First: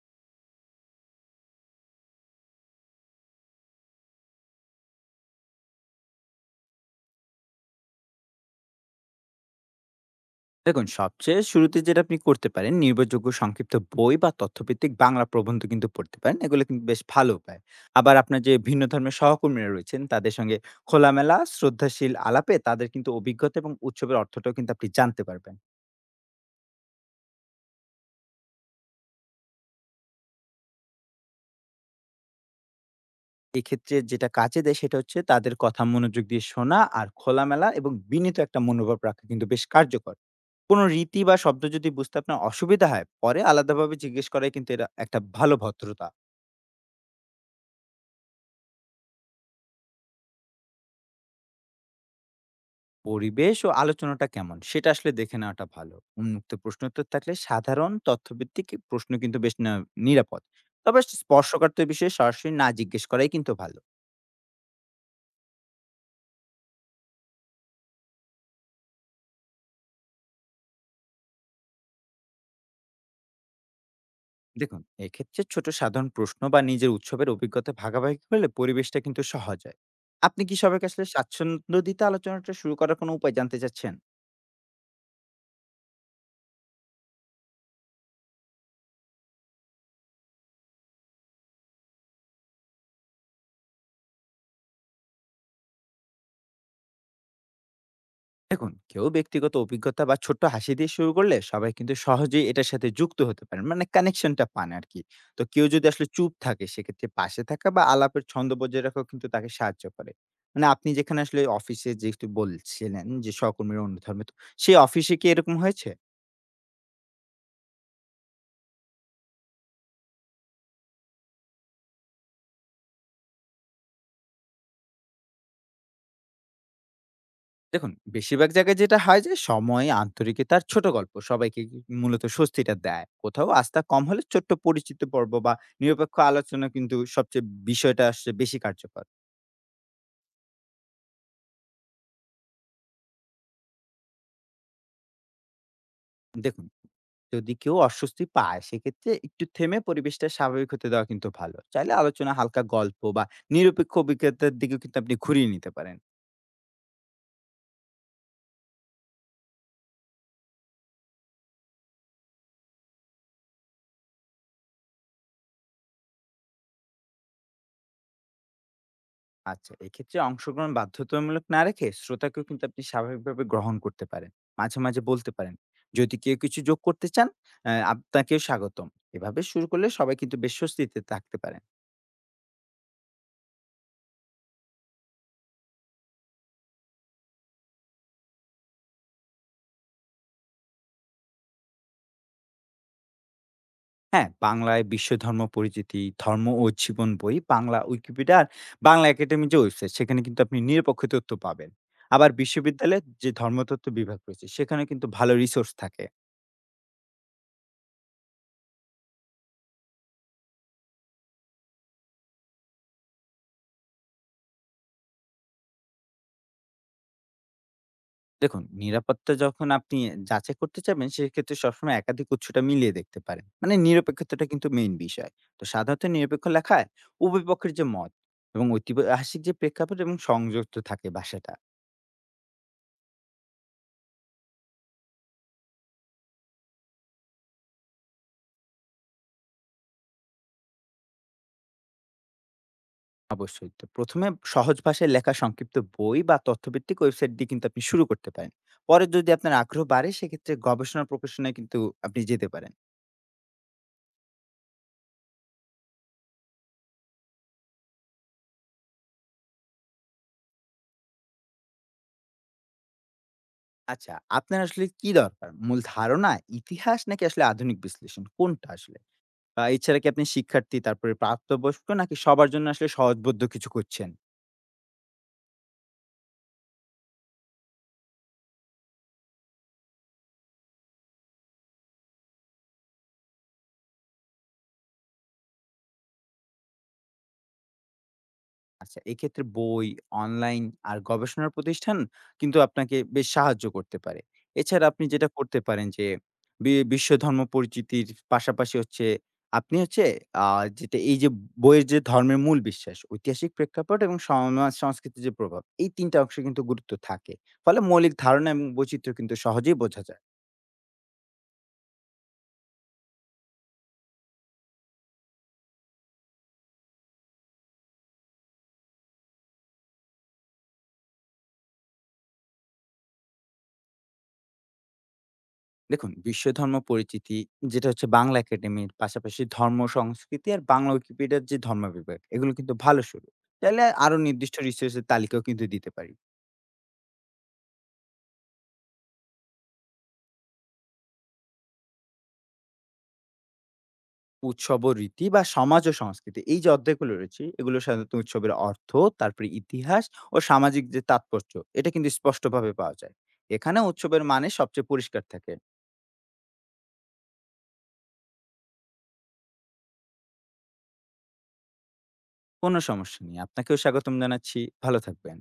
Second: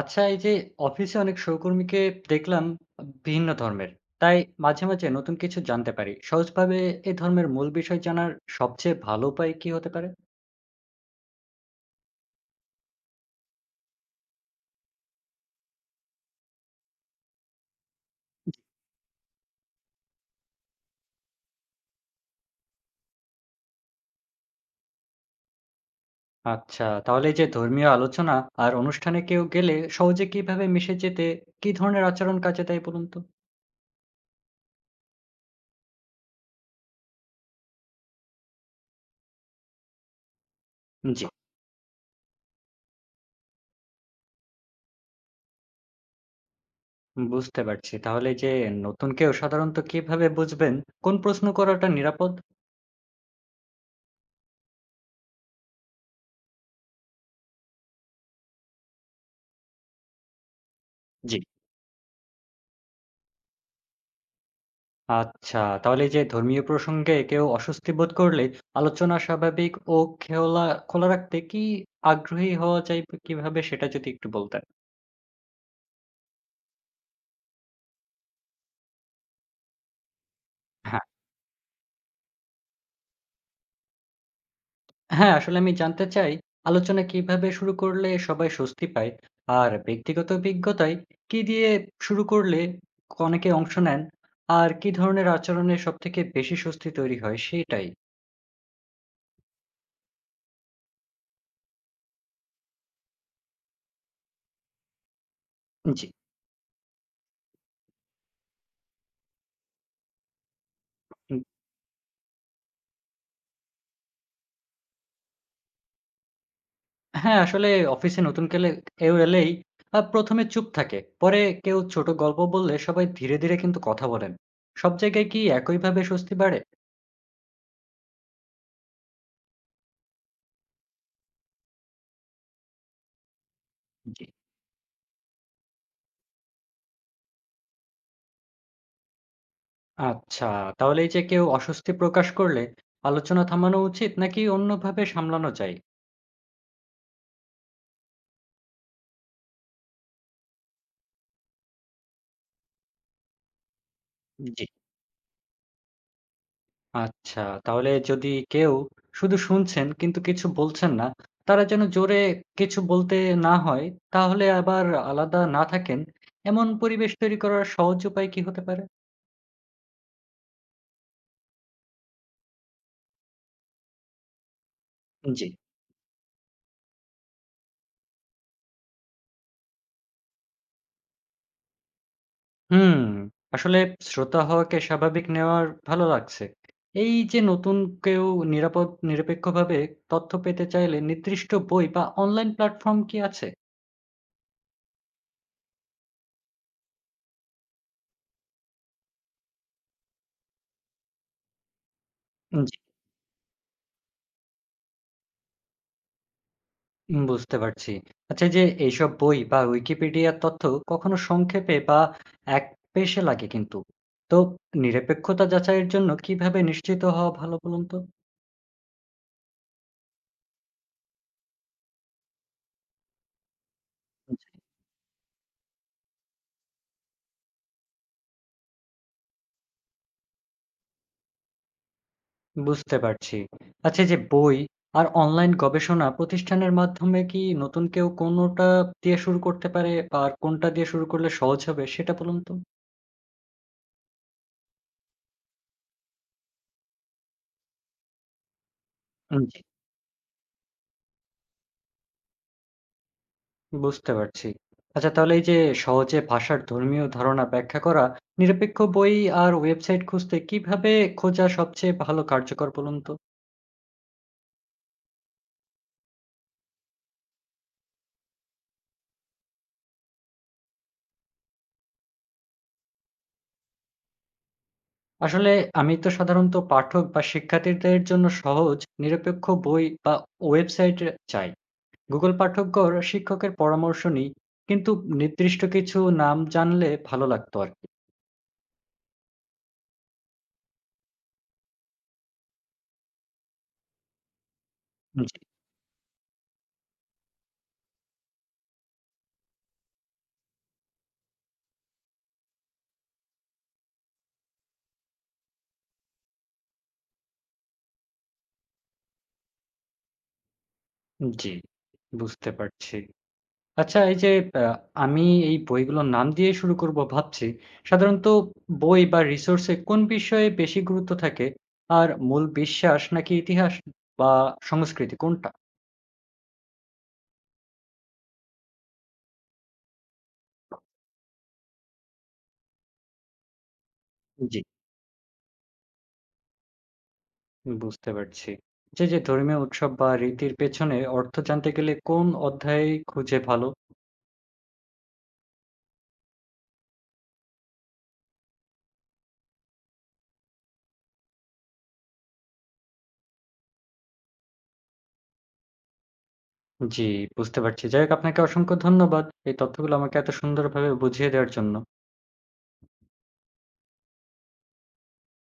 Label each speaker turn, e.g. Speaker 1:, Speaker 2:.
Speaker 1: আচ্ছা, এই যে অফিসে অনেক সহকর্মীকে দেখলাম ভিন্ন ধর্মের। তাই মাঝে, মাঝে নতুন কিছু জানতে পারি। সহজভাবে এই ধর্মের মূল বিষয় জানার সবচেয়ে ভালো উপায় কি হতে পারে?
Speaker 2: দেখুন সবচেয়ে শুরুতে যেটা আপনি করতে পারেন নির্ভরযোগ্য সংক্ষিপ্ত বই বা তথ্যভিত্তিক বাংলা প্রবন্ধ কিন্তু পড়তে পারেন, এগুলো কিন্তু বেশ ভালো উপায়। আবার আপনার যে ভিন্ন ধর্মের সহকর্মীরা রয়েছেন তাদের সঙ্গে খোলামেলা শ্রদ্ধাশীল আলাপে তাদের কিন্তু অভিজ্ঞতা এবং উৎসবের অর্থটাও কিন্তু আপনি জানতে পারবেন।
Speaker 1: আচ্ছা, তাহলে এই যে ধর্মীয় আলোচনা আর অনুষ্ঠানে কেউ গেলে সহজে কিভাবে মিশে যেতে কি ধরনের আচরণ কাজে দেয় বলুন তো?
Speaker 2: এক্ষেত্রে যেটা কাজে দেয় সেটা হচ্ছে তাদের কথা মনোযোগ দিয়ে শোনা, আর খোলামেলা এবং বিনীত একটা মনোভাব রাখা কিন্তু বেশ কার্যকর। কোনো রীতি
Speaker 1: জি,
Speaker 2: বা শব্দ যদি বুঝতে আপনার অসুবিধা হয় পরে আলাদাভাবে জিজ্ঞেস করাই কিন্তু, এটা একটা ভালো ভদ্রতা।
Speaker 1: বুঝতে পারছি। তাহলে এই যে নতুন কেউ সাধারণত কিভাবে বুঝবেন কোন প্রশ্ন করাটা নিরাপদ?
Speaker 2: পরিবেশ ও আলোচনাটা কেমন সেটা আসলে দেখে নেওয়াটা ভালো। উন্মুক্ত প্রশ্নোত্তর থাকলে সাধারণ তথ্যভিত্তিক প্রশ্ন কিন্তু বেশ নিরাপদ। তবে
Speaker 1: জি।
Speaker 2: স্পর্শকাতর বিষয়ে সরাসরি না জিজ্ঞেস করাই কিন্তু ভালো।
Speaker 1: আচ্ছা, তাহলে এই যে ধর্মীয় প্রসঙ্গে কেউ অস্বস্তি বোধ করলে আলোচনা স্বাভাবিক ও খেওলা খোলা রাখতে কি আগ্রহী হওয়া যায় কিভাবে সেটা যদি একটু বলতেন।
Speaker 2: দেখুন, এক্ষেত্রে ছোট সাধারণ প্রশ্ন বা নিজের উৎসবের অভিজ্ঞতা ভাগাভাগি করলে পরিবেশটা কিন্তু সহজ হয়। আপনি কি সবাইকে
Speaker 1: হ্যাঁ,
Speaker 2: আসলে স্বাচ্ছন্দ্য দিতে আলোচনাটা শুরু করার কোনো উপায় জানতে চাচ্ছেন?
Speaker 1: হ্যাঁ, আসলে আমি জানতে চাই আলোচনা কিভাবে শুরু করলে সবাই স্বস্তি পায়? আর ব্যক্তিগত অভিজ্ঞতায় কি দিয়ে শুরু করলে অনেকে অংশ নেন? আর কি ধরনের আচরণে সবথেকে বেশি স্বস্তি তৈরি হয় সেটাই?
Speaker 2: দেখুন, কেউ ব্যক্তিগত অভিজ্ঞতা বা ছোট্ট হাসি দিয়ে শুরু করলে সবাই কিন্তু সহজেই এটার সাথে যুক্ত হতে পারেন, মানে কানেকশনটা পান আর কি। তো কেউ যদি
Speaker 1: জি।
Speaker 2: আসলে চুপ থাকে সেক্ষেত্রে পাশে থাকা বা আলাপের ছন্দ বজায় রাখাও কিন্তু তাকে সাহায্য করে। মানে আপনি যেখানে আসলে অফিসে যেহেতু বলছিলেন যে সহকর্মীর অন্য ধর্মে, তো সেই অফিসে কি এরকম হয়েছে?
Speaker 1: হ্যাঁ, আসলে অফিসে নতুন কেলে কেউ এলেই ১ম এ চুপ থাকে। পরে কেউ ছোট গল্প বললে সবাই ধীরে, ধীরে কিন্তু কথা বলেন। সব জায়গায় কি একইভাবে স্বস্তি বাড়ে?
Speaker 2: দেখুন বেশিরভাগ জায়গায় যেটা হয় যে সময় আন্তরিকতার ছোট গল্প সবাইকে মূলত স্বস্তিটা দেয়। কোথাও আস্থা কম হলে
Speaker 1: জি।
Speaker 2: ছোট্ট পরিচিত পর্ব বা নিরপেক্ষ আলোচনা কিন্তু সবচেয়ে বিষয়টা আসছে বেশি কার্যকর।
Speaker 1: আচ্ছা, তাহলে এই যে কেউ অস্বস্তি প্রকাশ করলে আলোচনা থামানো উচিত নাকি অন্যভাবে সামলানো যায়?
Speaker 2: দেখুন, যদি কেউ অস্বস্তি পায় সেক্ষেত্রে একটু থেমে পরিবেশটা স্বাভাবিক হতে দেওয়া কিন্তু ভালো। চাইলে আলোচনা হালকা গল্প বা নিরপেক্ষ অভিজ্ঞতার
Speaker 1: জি।
Speaker 2: দিকেও কিন্তু আপনি ঘুরিয়ে নিতে পারেন।
Speaker 1: আচ্ছা, তাহলে যদি কেউ শুধু শুনছেন কিন্তু কিছু বলছেন না, তারা যেন জোরে কিছু বলতে না হয়, তাহলে আবার আলাদা না থাকেন, এমন পরিবেশ তৈরি করার সহজ উপায় কি হতে পারে?
Speaker 2: আচ্ছা, এক্ষেত্রে অংশগ্রহণ বাধ্যতামূলক না রেখে শ্রোতাকেও কিন্তু আপনি স্বাভাবিকভাবে গ্রহণ করতে পারেন। মাঝে, মাঝে বলতে
Speaker 1: জি।
Speaker 2: পারেন, "যদি কেউ কিছু যোগ করতে চান, আপনাকেও স্বাগতম।" এভাবে শুরু করলে সবাই কিন্তু বেশ স্বস্তিতে থাকতে পারেন।
Speaker 1: হুম। আসলে শ্রোতা হওয়াকে স্বাভাবিক নেওয়ার ভালো লাগছে। এই যে নতুন কেউ নিরাপদ নিরপেক্ষভাবে তথ্য পেতে চাইলে নির্দিষ্ট বই বা অনলাইন প্ল্যাটফর্ম কি আছে?
Speaker 2: হ্যাঁ, বাংলায় বিশ্ব ধর্ম পরিচিতি, ধর্ম ও জীবন বই, বাংলা উইকিপিডিয়া, বাংলা একাডেমির যে ওয়েবসাইট সেখানে কিন্তু আপনি নিরপেক্ষ তথ্য পাবেন। আবার
Speaker 1: জি।
Speaker 2: বিশ্ববিদ্যালয়ের যে ধর্মতত্ত্ব বিভাগ রয়েছে সেখানে কিন্তু ভালো রিসোর্স থাকে।
Speaker 1: বুঝতে পারছি। আচ্ছা এই যে এইসব বই বা উইকিপিডিয়ার তথ্য কখনো সংক্ষেপে বা একপেশে লাগে কিন্তু। তো নিরপেক্ষতা যাচাইয়ের জন্য কিভাবে নিশ্চিত হওয়া ভালো বলুন তো?
Speaker 2: দেখুন, নিরাপত্তা যখন আপনি যাচাই করতে চাবেন সেক্ষেত্রে সবসময় একাধিক উৎসটা মিলিয়ে দেখতে পারেন। মানে নিরপেক্ষতাটা
Speaker 1: জি।
Speaker 2: কিন্তু মেইন বিষয়। তো সাধারণত নিরপেক্ষ লেখায় উভয় পক্ষের যে মত এবং ঐতিহাসিক যে প্রেক্ষাপট এবং সংযুক্ত থাকে ভাষাটা।
Speaker 1: বুঝতে পারছি। আচ্ছা এই যে বই আর অনলাইন গবেষণা প্রতিষ্ঠানের মাধ্যমে কি নতুন কেউ কোনটা দিয়ে শুরু করতে পারে? বা আর কোনটা দিয়ে শুরু করলে সহজ হবে সেটা বলুন তো?
Speaker 2: অবশ্যই। তো ১ম এ সহজ ভাষায় লেখা সংক্ষিপ্ত বই বা তথ্যভিত্তিক ওয়েবসাইট দিয়ে কিন্তু আপনি শুরু করতে পারেন। পরে যদি আপনার
Speaker 1: জি।
Speaker 2: আগ্রহ বাড়ে সেক্ষেত্রে গবেষণা প্রকাশনায় কিন্তু আপনি যেতে পারেন।
Speaker 1: বুঝতে পারছি। আচ্ছা তাহলে এই যে সহজে ভাষার ধর্মীয় ধারণা ব্যাখ্যা করা, নিরপেক্ষ বই আর ওয়েবসাইট খুঁজতে কিভাবে খোঁজা সবচেয়ে ভালো কার্যকর বলুন তো?
Speaker 2: আচ্ছা, আপনার আসলে কি দরকার? মূল ধারণা, ইতিহাস নাকি আসলে আধুনিক বিশ্লেষণ কোনটা আসলে? এছাড়া কি আপনি শিক্ষার্থী, তারপরে প্রাপ্তবয়স্ক নাকি সবার জন্য আসলে সহজবোধ্য কিছু খুঁজছেন?
Speaker 1: আসলে আমি তো সাধারণত পাঠক বা শিক্ষার্থীদের জন্য সহজ নিরপেক্ষ বই বা ওয়েবসাইট চাই। গুগল পাঠক্যর শিক্ষকের পরামর্শ নিই। কিন্তু নির্দিষ্ট কিছু নাম জানলে ভালো লাগতো আরকি।
Speaker 2: আচ্ছা, এক্ষেত্রে বই, অনলাইন আর গবেষণার প্রতিষ্ঠান কিন্তু আপনাকে বেশ সাহায্য করতে পারে। এছাড়া আপনি যেটা
Speaker 1: জি,
Speaker 2: করতে পারেন যে, বিশ্ব ধর্ম পরিচিতির পাশাপাশি হচ্ছে আপনি হচ্ছে আ যেটা এই যে বইয়ের যে ধর্মের মূল বিশ্বাস, ঐতিহাসিক প্রেক্ষাপট এবং সমাজ সংস্কৃতির যে প্রভাব, এই ৩ টা অংশ কিন্তু গুরুত্ব থাকে। ফলে মৌলিক ধারণা এবং বৈচিত্র্য কিন্তু সহজেই বোঝা যায়।
Speaker 1: জি, বুঝতে পারছি। আচ্ছা এই যে আ আমি এই বইগুলোর নাম দিয়ে শুরু করব ভাবছি। সাধারণত বই বা রিসোর্স এ কোন বিষয়ে বেশি গুরুত্ব থাকে? আর মূল বিশ্বাস নাকি ইতিহাস বা সংস্কৃতি কোনটা?
Speaker 2: দেখুন, বিশ্ব ধর্ম পরিচিতি যেটা হচ্ছে বাংলা একাডেমির পাশাপাশি ধর্ম, সংস্কৃতি আর বাংলা উইকিপিডিয়ার যে ধর্ম বিভাগ, এগুলো কিন্তু ভালো শুরু। চাইলে আরো নির্দিষ্ট
Speaker 1: জি,
Speaker 2: রিসোর্সের তালিকাও কিন্তু দিতে পারি।
Speaker 1: বুঝতে পারছি। যে ধর্মীয় উৎসব বা রীতির পেছনে অর্থ জানতে গেলে কোন অধ্যায় খুঁজে ভালো?
Speaker 2: উৎসব ও রীতি বা সমাজ ও সংস্কৃতি এই যে অধ্যায়গুলো রয়েছে এগুলো সাধারণত উৎসবের অর্থ, তারপরে ইতিহাস ও সামাজিক যে তাৎপর্য এটা কিন্তু স্পষ্টভাবে পাওয়া যায়। এখানে উৎসবের মানে সবচেয়ে পরিষ্কার থাকে।
Speaker 1: জি, বুঝতে পারছি। যাই হোক আপনাকে অসংখ্য ধন্যবাদ। এই তথ্যগুলো আমাকে এত সুন্দরভাবে বুঝিয়ে দেওয়ার জন্য।
Speaker 2: কোনো সমস্যা নেই। আপনাকেও স্বাগতম জানাচ্ছি। ভালো থাকবেন।